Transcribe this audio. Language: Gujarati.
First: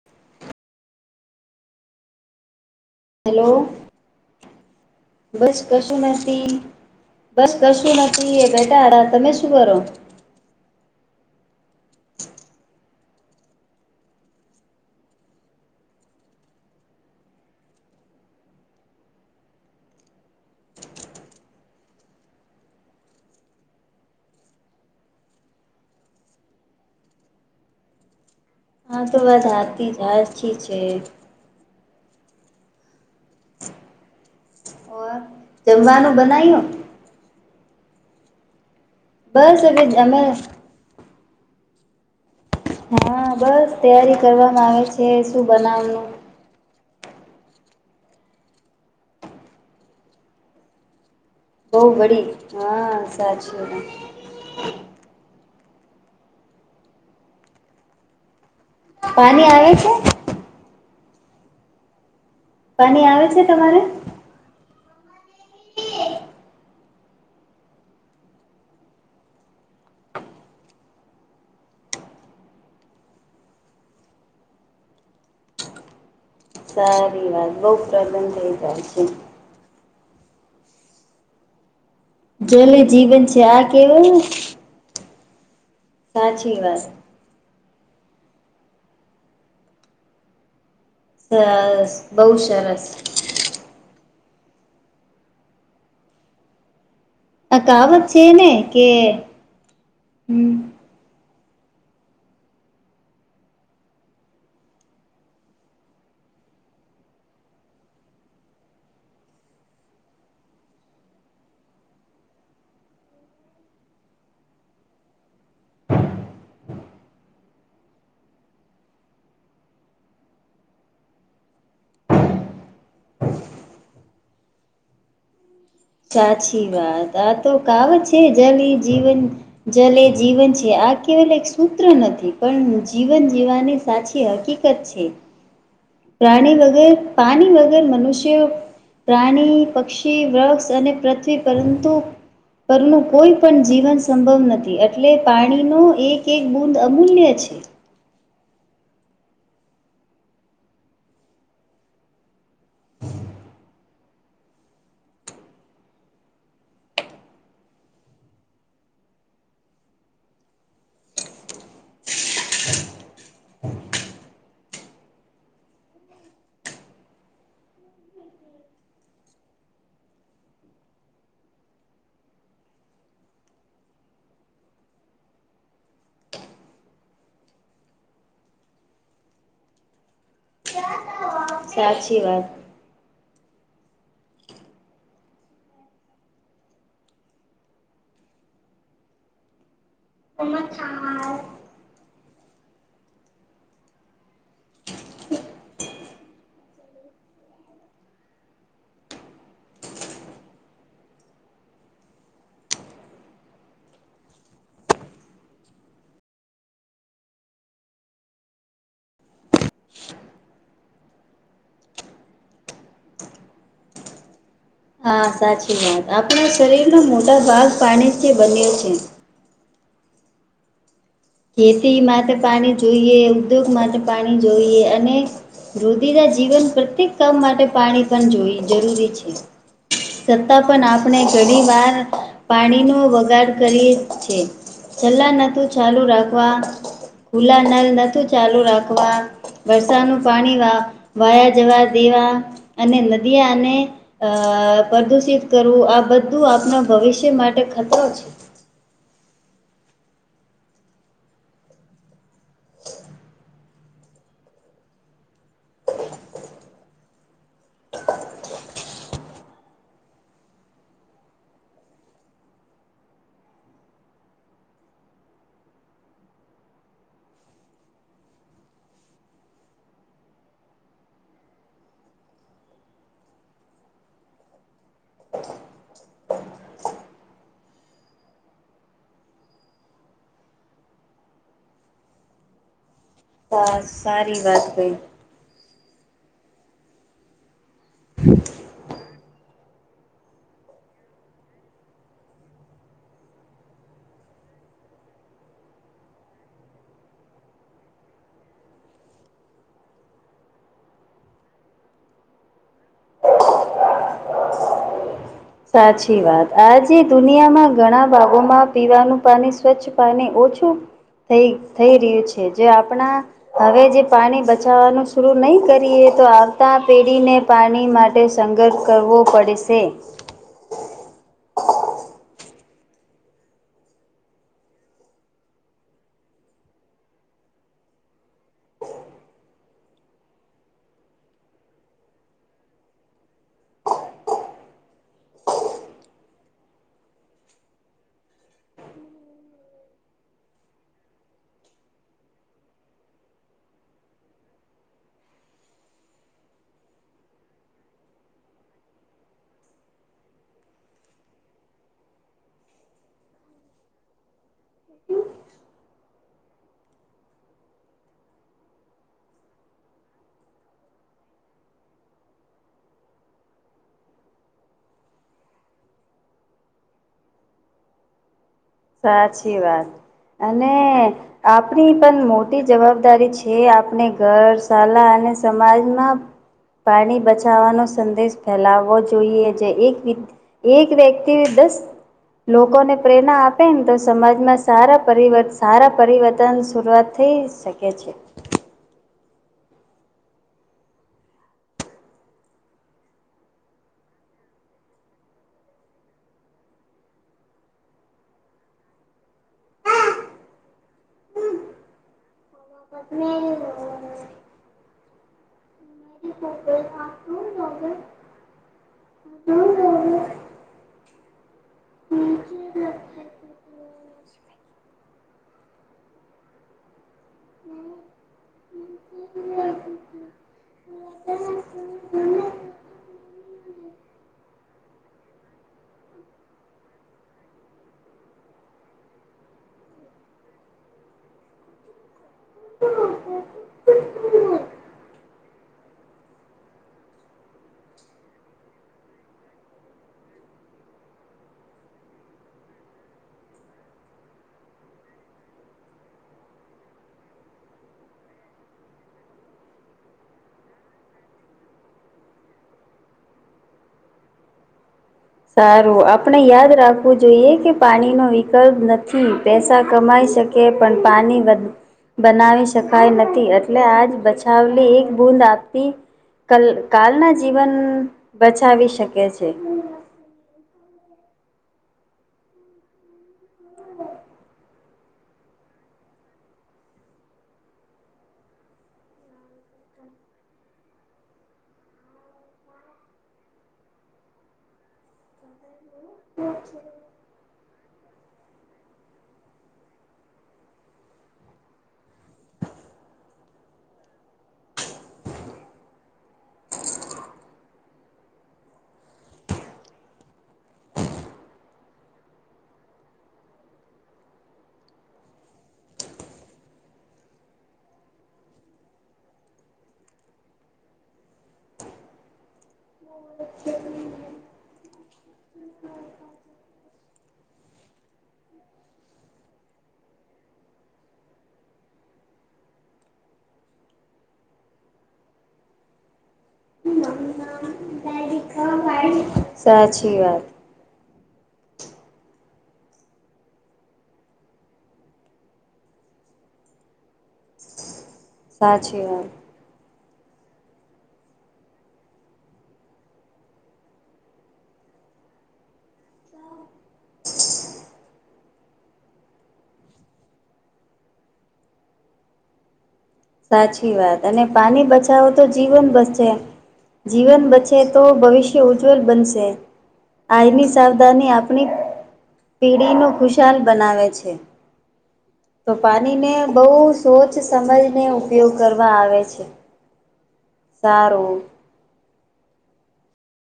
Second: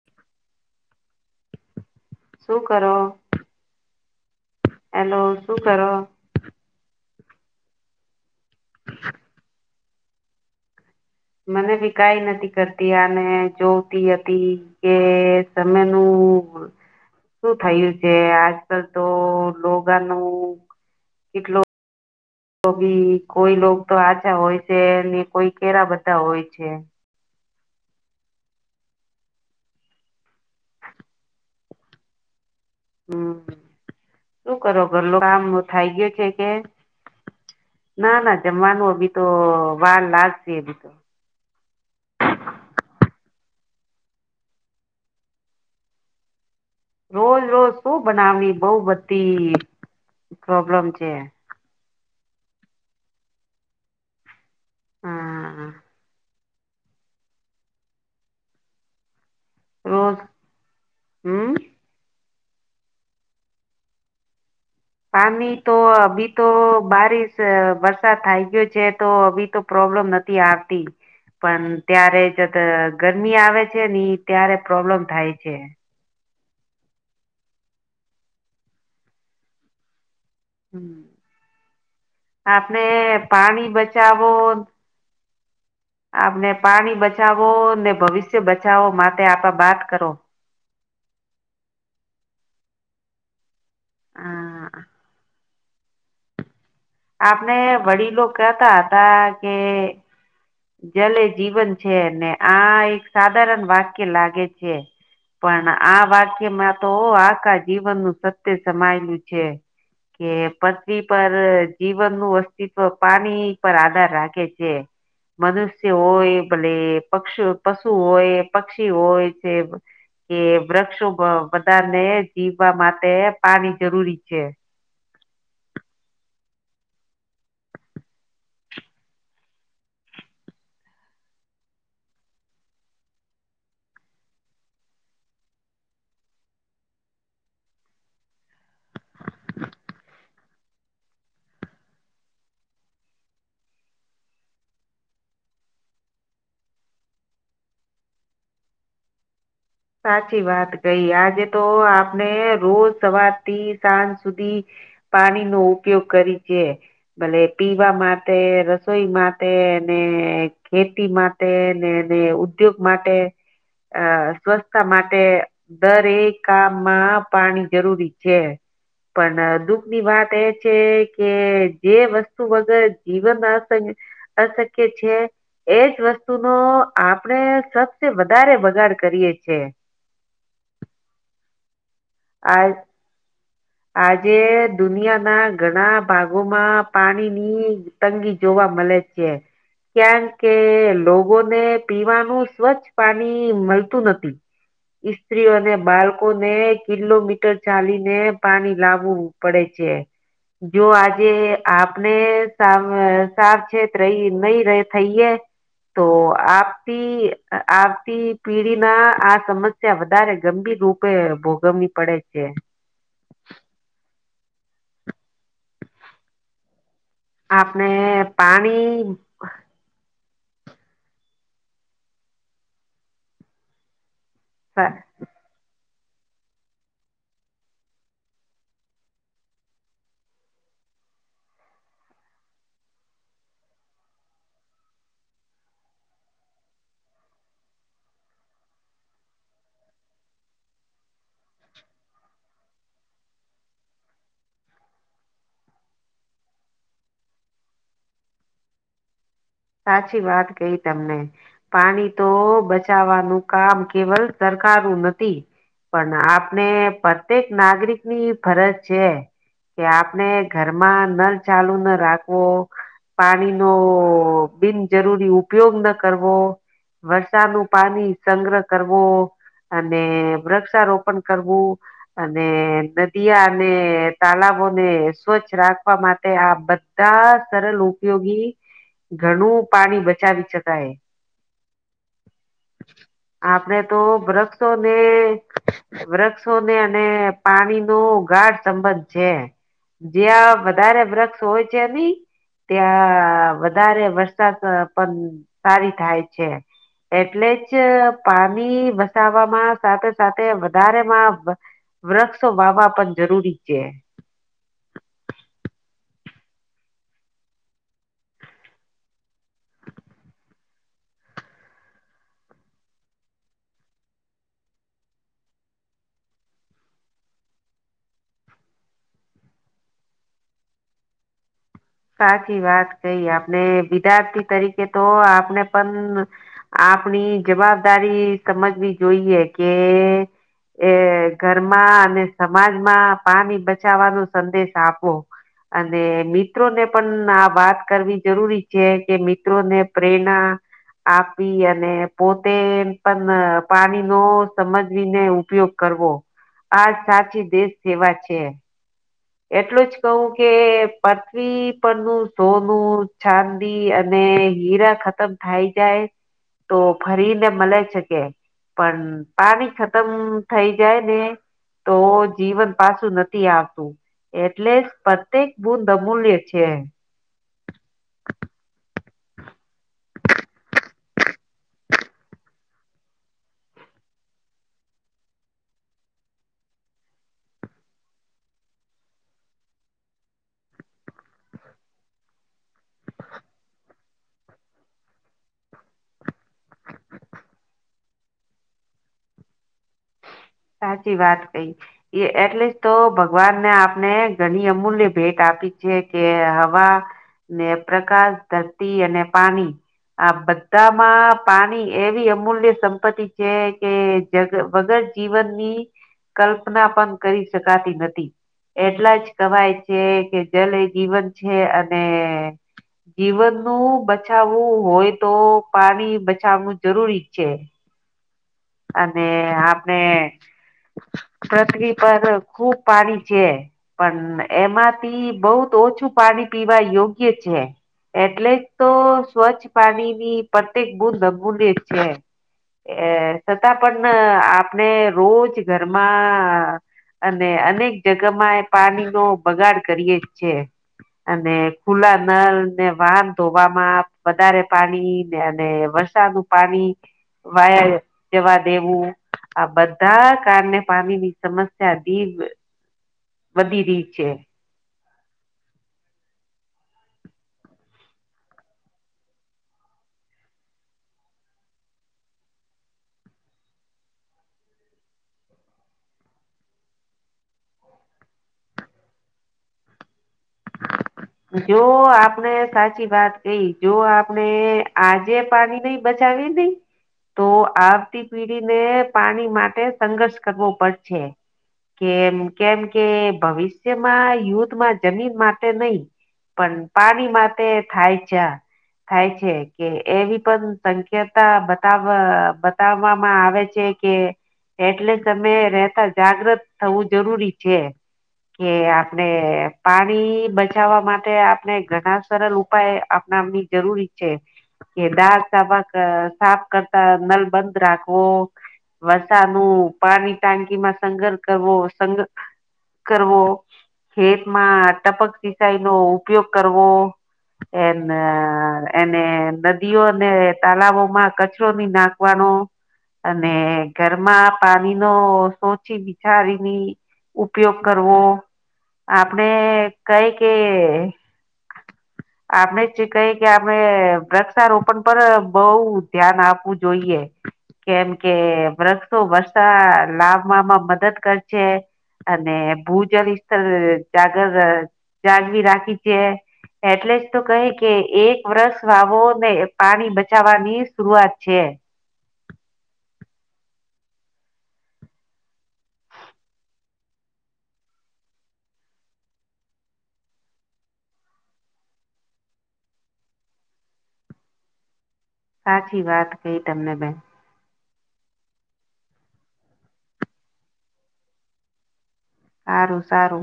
[unintelligible] શું કરો? હેલો, હેલો બસ શું કરો કશું નથી. બસ કશું નથી. એ બેટાડા તમે શું કરો? મને ભી કંઈ નથી કરતી, આને જોતી હતી. કે સમયનું શું થયું છે આજ કાલે તો લોગા ન કેટલો તો ભી કોઈ લો તો આછા હોય છે ને, કોઈ કે બધા હોય છે. હા, તો વધારતી છે. હમ, શું કરો? ઓર ઘરલો કામ થાય ગયા જમવાનું છે કે? બનાયું ના ના, જમવાનું એ બી તો બસ હવે વાર અમે લાગશે એ બી હા, બસ તૈયારી કરવામાં આવે છે. શું બનાવાનું? રોજ રોજ શું બનાવવું, બઉ બધી પ્રોબ્લેમ છે. બહુ બડી હા, સાચી એ. હા. પાણી આવે છે? રોજ હમ. પાણી આવે છે તમારે? પાણી તો અભી તો બારિશ વરસાદ થઈ ગયો છે, તો હી તો પ્રોબ્લેમ નથી આવતી. પણ ત્યારે જતાં ગરમી આવે છે ને, ત્યારે પ્રોબ્લેમ થાય છે. સારી વાત, લોક પ્રસન્ન થઈ જાય છે. હમ, જલ એ આપણે જીવન છે આ પાણી કેવું બચાવો આપને સાચી વાત પાણી બચાવો ને ભવિષ્ય બચાવો માટે આપે વાત કરો. હ, બહુ સરસ. હા. આપને આ કાવત છે વડીલો ને કહતા કે હતા કે હમ જલે જીવન છે ને, આ એક સાધારણ વાક્ય લાગે છે. પણ આ વાક્યમાં તો આખા જીવનનું સત્ય સમાયેલું છે. કે પટરી પર જીવન નું અસ્તિત્વ પાણી પર આધાર રાખે છે. મનુષ્ય હોય, ભલે પક્ષી હોય, પશુ હોય, પક્ષી હોય છે. કે વૃક્ષો બધાને જીવવા માટે પાણી જરૂરી છે. સાચી વાત આ તો કાવ છે જલ જીવન જલે જીવન છે આ કેવલ એક સૂત્ર નથી પણ જીવન જીવવાની સાચી હકીકત. પક્ષી પ્રાણી વગેર પાણી વગર મનુષ્ય પ્રાણી પક્ષી વૃક્ષ અને પૃથ્વી પરંતુ પરનું કોઈ પણ જીવન સંભવ નથી એટલે પાણીનો એક એક બુંદ અમૂલ્ય છે. સાચી વાત કઈ આજે તો આપને રોજ સવાર થી સાંજ સુધી પાણી નો ઉપયોગ કરી છે. ભલે પીવા માટે રસોઈ માટે અને ખેતી માટે એ ને ઉદ્યોગ માટે અ સ્વસ્થ માટે દરેક કામમાં પાણી જરૂરી છે પણ દુઃખ ની વાત એ છે કે જે વસ્તુ વગર જીવન અસ અશક્ય છે એજ વસ્તુનો આપણેે સબસે વધારે બગાડ કરીએ છે સાચી વાત હ આજે દુનિયા ના ઘણા ભાગોમાં પાણીની તંગી જોવા મળે છે કેમ કે લોગોને પીવાનું સ્વચ્છ પાણી મળતું નથી ઈસ્ત્રીઓ અને બાળકો ને કિલોમીટર ચાલીને પાણી લાવવું પડે છે જો આજે આપણે સાવ સાવચેત રહી નહી ર થઈએે તો આપતી આવતી પેઢી ના આ સમ સ્યા વધારે ગંભીર રૂપે ભોગવવી પડે છે હા સાચી વાત આપણા શરીર નો મોટા ભાગ આપણે પાણી જે બન્યો છે પાણી ખેતી માટે પાણી જોઈએ ઉદ્યોગ માટે પાણી જોઈએ સા- અને રુધિરા જીવન પ્રત્યેક કામ માટે પાણી પણ જોઈ જરૂરી છે છતાં પણ આપણે ઘણી વાર પાણીનો વગાડ કરીએ છે ચલ્લા નત ચાલુ રાખવા ભુલા નલ નાતુ ચાલુ રાખવા વરસાનું પાણી વાયા જવા દેવા અને નદીયા અને અ પ્રદુષિત કરવું આ બધું આપણા ભવિષ્ય માટે ખતરો છે સાચી વાત કઈ તમને પાણી તો બચવાનું કામ કેવલ સરકારું નથી પણ આપણે પ્રત્યેક નાગરિકની ફરજ છે કે આપણે ઘરમાં નલ ચાલુ ન રાખવો પાણીનો બિનજરૂરી ઉપયોગ ન કરવો વરસાદ નું પાણી સંગ્રહ કરવો અને વૃક્ષારોપણ કરવું અને નદીિયા અને તલાબોને સ્વચ્છ રાખવા માટે આ બ ન સરલ ઉપયોગી ઘણું પાણી બચાવી શક એ આપણે તો સારી વાત કઈ વૃક્ષોને વૃક્ષોને અને પાણી ગાઢ સંબંધ છે જ્યાં વધારે વૃક્ષ હોય છે ની ત્યાં વધારે વરસાદ પણ સારી થાય છે એટલે જ પાની વસવામાં સાથે સાથે વધારેમાં વૃક્ષો વાવવા પણ જરૂરી છે સાચી વાત આજે દુનિયામાં ઘણા ભાગોમાં પીવાનું પાણી સ્વચ્છ પાણી ઓછું થઈ થઈ રહ્યું છે જે આપણા હવે જે પાણી બચાવવાનું શરું નહી કરીએ તો આવતા પેઢીને પાણી માટે સંઘર્ષ કરવો પડશે સાચી વાત કઈ આપણે વિદ્યાર્થી તરીકે તો આપને પણ આપણી જવાબદારી સમજવી જોઈએ કે એ ઘરમાં અને સમાજમાં પાણી બચાવવાનો સંદેશ આપો અને મી મિત્રોને પણ આ વાત કરવી જરૂરી છે કે મિત્રોને પ્રેરણા આપી અને પોતે પણ પાણીનો સમજવીને ઉપયોગ કરવો આ સાચી દેશ સેવા છે એટલું જ કહું કે પથ્વી પરનું સોનું છાન અને હીરા ખતમ થાય જાય તો ફરીને મળે શકે. પણ પાણી ખતમ થઈ જાય ને તો જીવન પાછું નથી આવતું. એટલે પ્રત્યેક બૂદ અમૂલ્ય છે. સાચી વાત અને આપણી પણ મોટી જવાબદારી છે. આપણે ઘર, શાલા અને સમાજમાં પાણી બચાવવાનો સંદેશ ફેલાવવો જોઈએ. જે એક વિ એક વ્યક્તિ દસ લોકોને પ્રેરણા આપ આપે ને તો સમાજમાં સારા પરિવર્ત સારા પરિવર્તન શરૂઆત થઈ શકે છે. સાચી વાત કઈ. એ એટલીસ્ટ તો ભગવાનને આપણે ઘણી અમૂલ્યે ભેટ આપી છે. કે હવા ને પ્રકાશ, ધરતી અને પાણી આ બધામાં પાણી એવી અમૂલ્ય સંપત્તિ છે કે જગ વગર જીવનની કલ્પના પણ કરી શકાતી નથી. એટલા જ કવાય છે. કે જલ એ જીવન છે. અને જીવન નું બચાવવું હોય તો પાણી બચાવુ જરૂરી છે. અને આપણે પૃથ્વી પર ખુબ પાણી છે. પણ એમાંથી બહુત ઓછું પાણી પીવા યોગ્ય છે. એટલે જ તો સ્વચ્છ પાણીની પ્રત્યેક બૂદબૂને જ છે. એ છતાં પણ આપણે રોજ ઘરમાં અને અનેક જગામાં એ પાણી નો બગાડ કરીએ જ છે. અને ખુલ્લા નળ ને વાહન ધોવામાં વધારે પાણી અને વ સાદું પાણી વાયર જવા દેવું. આ બધા કારણે પાણી ની સમસ્યા દી વધી રીત છે. સારું આપણે યાદ રાખવું જોઈએ. કે પાણી નો વિકલ્પ નથી. પૈસા કમાઈ શકે. પણ પાણી વધ બનાવી શકાય નથી. એટલે આજ બચાવલી એક બૂદ આપતી કલ કાલના જીવન બચાવી શકે છે. જો આપણે સાચી વાત કહી. જો આપણે આજે પાણી નહી બચાવ દ તો આવતી પીઢીને પાણી માટે સંઘર્ષ કરવો પડશે. કેમ કેમ કે ભવિષ્યમાં યુદ્ધમાં જમીન માટે નહી પણ પાણી માટે થાય છે. થાય છે કે એવી પણ સંક્યતા બતાવ બતાવવામાં આવે છે. કે એટલે તમે રેતા જાગ્રત થવું જરૂરી છે. કે આપણે પાણી બચ બચાવા માટે આપણે ઘણા સરલ ઉપાય આપણાની જરૂરી છે. કે દાળ સાાબાક સાફ કરતા નલ બંધ રાખવો. વરસા નું પાણી ટાંકીમાં સંગર કરવો. સંગ કરવો. ખેતમાં ટપક સિસાઈ નો ઉપયોગ કરવો. એન એને નદીઓ અને તાલાવો માં કચરોની નાખ [unintelligible] [inaudible] અને ઘરમાં પાણી નો સોચી બિચારીની ઉપયોગ. કરવો આપણે સાચી કઈ વાત કે આપને કહી કે અમે વૃક્ષારોપણ પર બહુ ધ્યાન આપવું જોઈએ. કેમ કે સાચી વૃક્ષો વાત વર્ષા લાવવામાં મદદ કર છે. અને ભૂ જળ સ્થર જાગર જાળવી રાખી છે. એટલે જ તો કહે કે એક વર્ષ વાવો ને પાણી બચાવાની શરુઆત છે. સાચી વાત અને પાણી બચાવો તો જીવન બસશે. જીવન બચે તો ભવિષ્ય ઉજ્જવલ બનશે. આની સાવધાની આપની. પેઢીનું ખુશાલ બનાવે છે. તો સાચી પાણીને વાત કહી બહુ તમને બેન સોચ સમજને ઉપયોગ કરવા આવે છે. સારું. સારું સારું.